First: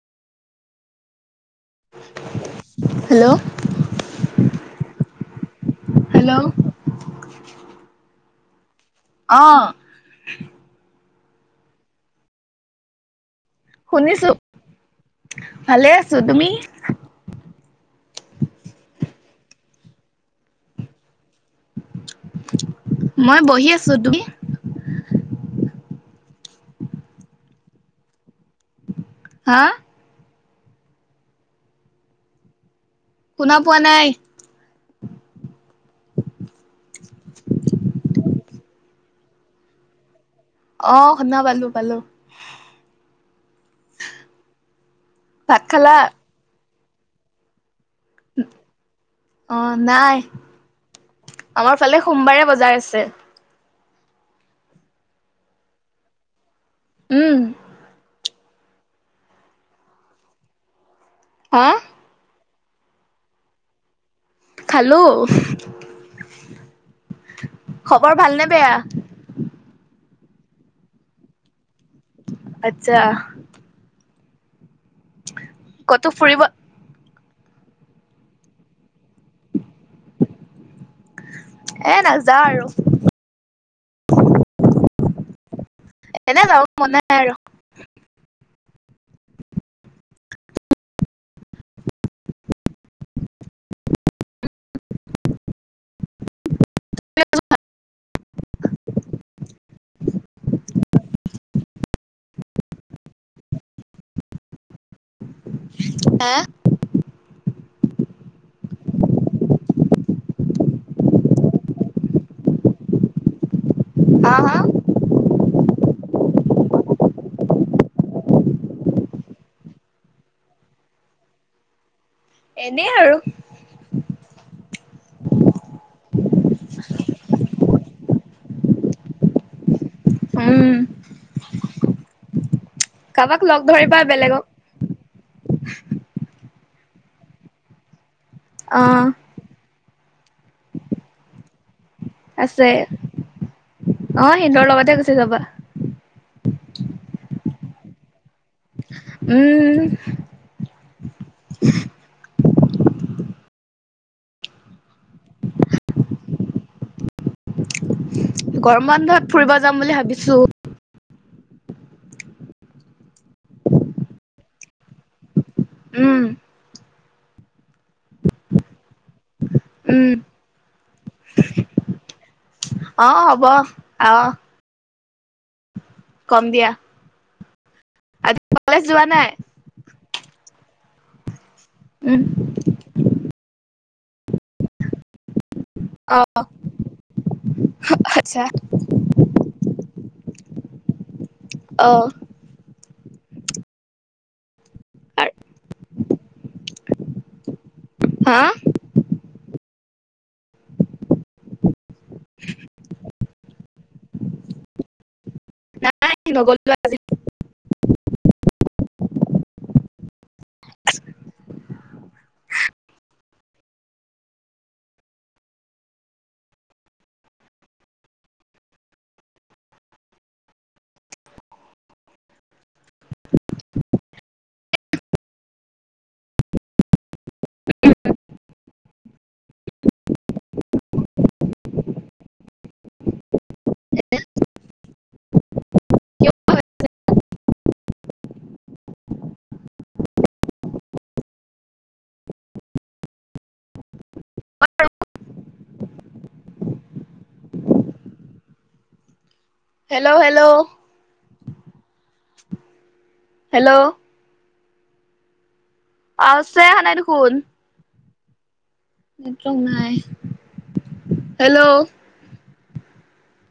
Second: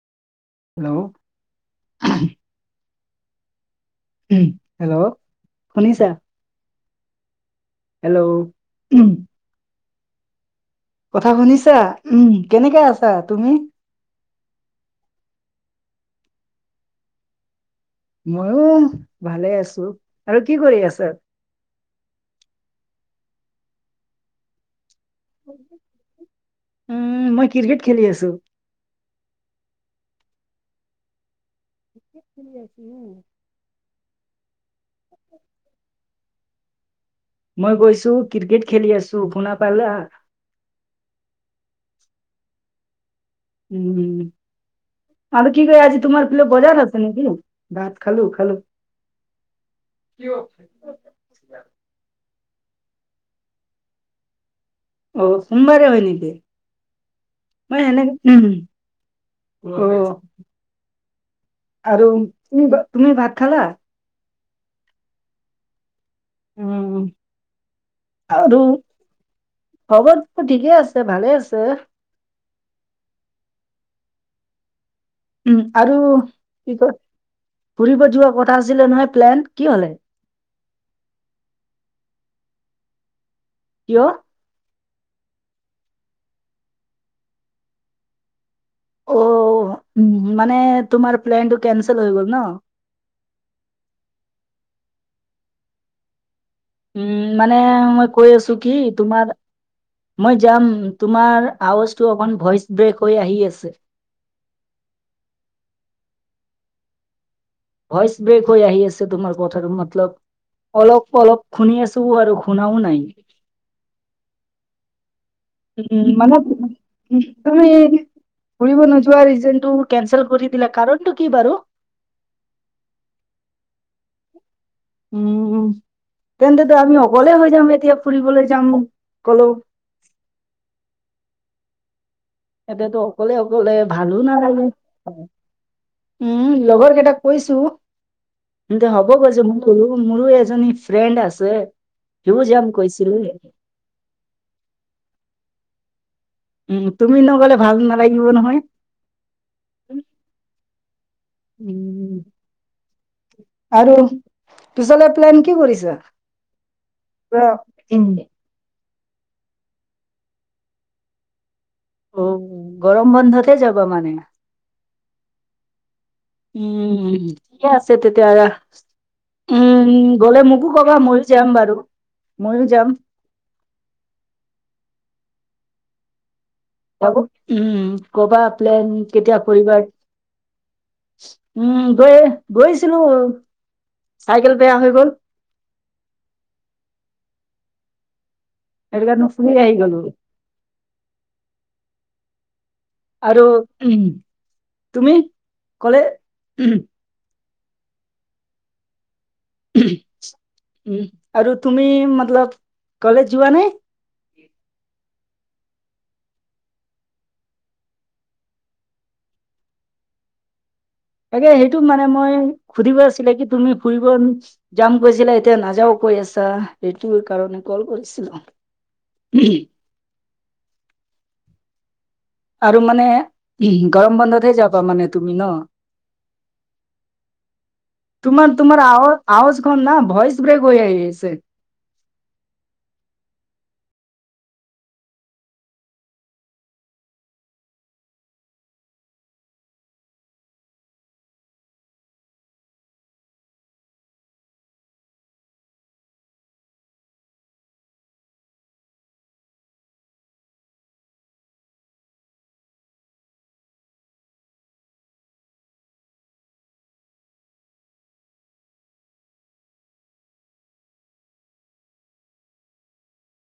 Hello, hello উম, hello শুনিছা? Hello, hello, উম, অ', কথা শুনিছা? উম, কেনেকে আছা তুমি? শুনিছো, ভালে আছো, তুমি? ময়ো ভালে আছো আৰু কি কৰি আছে? মই বহি আছো, তুমি? উম, মই ক্ৰিকেট খেলি আছো। হা? [unintelligible] শুনা পোৱা নাই। [inaudible] মই গৈছো ক্ৰিকেট খেলি আছো, শুনা পালা? অ', শুনা পালো পালো। উম, আৰু ভাত কি কৰি খালা আজি তোমাৰ পিলে বজাৰ আছে নেকি? ভাত খালো, খালো। অ নাই [unintelligible] আমাৰ ফালে সোমবাৰে বজাৰ আছে। অ', সোমবাৰে হয় নেকি? উম মই সেনেকে উম', অ,। হা? আৰু তুমি, তুমি ভাত খালা? খালো। উম, খবৰ ভালনে আৰু বেয়া খবৰ ঠিকে আছে, ভালে আছে। আচ্ছা। উম, আৰু ক'তো ফুৰিব কি কয়, ফুৰিব যোৱা কথা আছিলে নহয় প্লেন কি হলে? এ, নাযাওঁ আৰু। কিয়? [unintelligible] এনে যাব মন নাই। আৰু অ' উম, মানে তোমাৰ প্লেনটো কেনচেল হৈ গ'ল ন? [inaudible] উম, মানে মই কৈ আছোঁ কি, তোমাৰ মই যাম, তোমাৰ আৱজটো অকণ ভইচ ব্ৰেক হৈ আহি আছে। এ। ভইচ ব্ৰেক হৈ আহি আছে তোমাৰ কথাটো মতলব অলপ অলপ শুনি আছোঁ আৰু শুনাও নাই। অ' হা? উম, মানে [unintelligible] তুমি ফুৰিব নোযোৱা ৰিজনটো কেনচেল কৰি দিলে কাৰণটো কি বাৰু? এনে আৰু। উম উম, তেন্তেটো আমি অকলে হৈ যাম এতিয়া ফুৰিবলৈ যাম ক'লো। উম। এতেতো অকলে কাৰোবাক লগ অকলে ধৰিবা ভালো বেলেগক নালাগে। উম, লগৰ কেইটাক কৈছোঁ, অ তেন্তে হ'ব কৈছে মো উম, মোৰো এজনী ফ্ৰেণ্ড আছে, সিও যাম আছে কৈছিল। অ' সিন্দৰ লগতে গুচি যাবা। উম, তুমি নগ'লে ভাল নালাগিব নহয়। উম। উম। আৰু পিচলে প্লেন কি কৰিছা? [unintelligible] গৰমবন্ধত ফুৰিব যাম বুলি ভাবিছোঁ। উম, গৰম বন্ধতে যাবা মানে। উম। উম, ঠিকে আছে তেতিয়া হ'লে উম, গ'লে মোকো কবা ময়ো যাম বাৰু, ময়ো যাম। অ', হ'ব অ'। কম দিয়া। আকৌ উম, ক'বা আজি কলেজ প্লেন যোৱা নাই কেতিয়া কৰিবা। উম, গৈ, গৈছিলো চাইকেল বেয়া হৈ গ'ল। অ', আচ্ছা। এৰিগানন ফুৰি আহি গলোঁ। অ'। আৰু উ তুমি কলে হা। উ আৰু তুমি মতলব কলেজ যোৱা নাই? নাই নগ'লো আৰু [inaudible] তাকে সেইটো মানে মই সুধিব আছিলে কি, তুমি ফুৰিব যাম কৈছিলা এতিয়া নাযাওঁ কৈ আছা সেইটো কাৰণে কল কৰিছিলোঁ। [unintelligible] আৰু মানে উ গৰম বন্ধতহে যাবা মানে তুমি ন? [unintelligible] তোমাৰ তোমাৰ আ আৱাজখন না ভইচ ব্ৰেক হৈ আহি আছে। [unintelligible] Hello, hello, hello? আউছে আহা নাই দেখোন। নেটৱৰ্ক নাই, হেলো?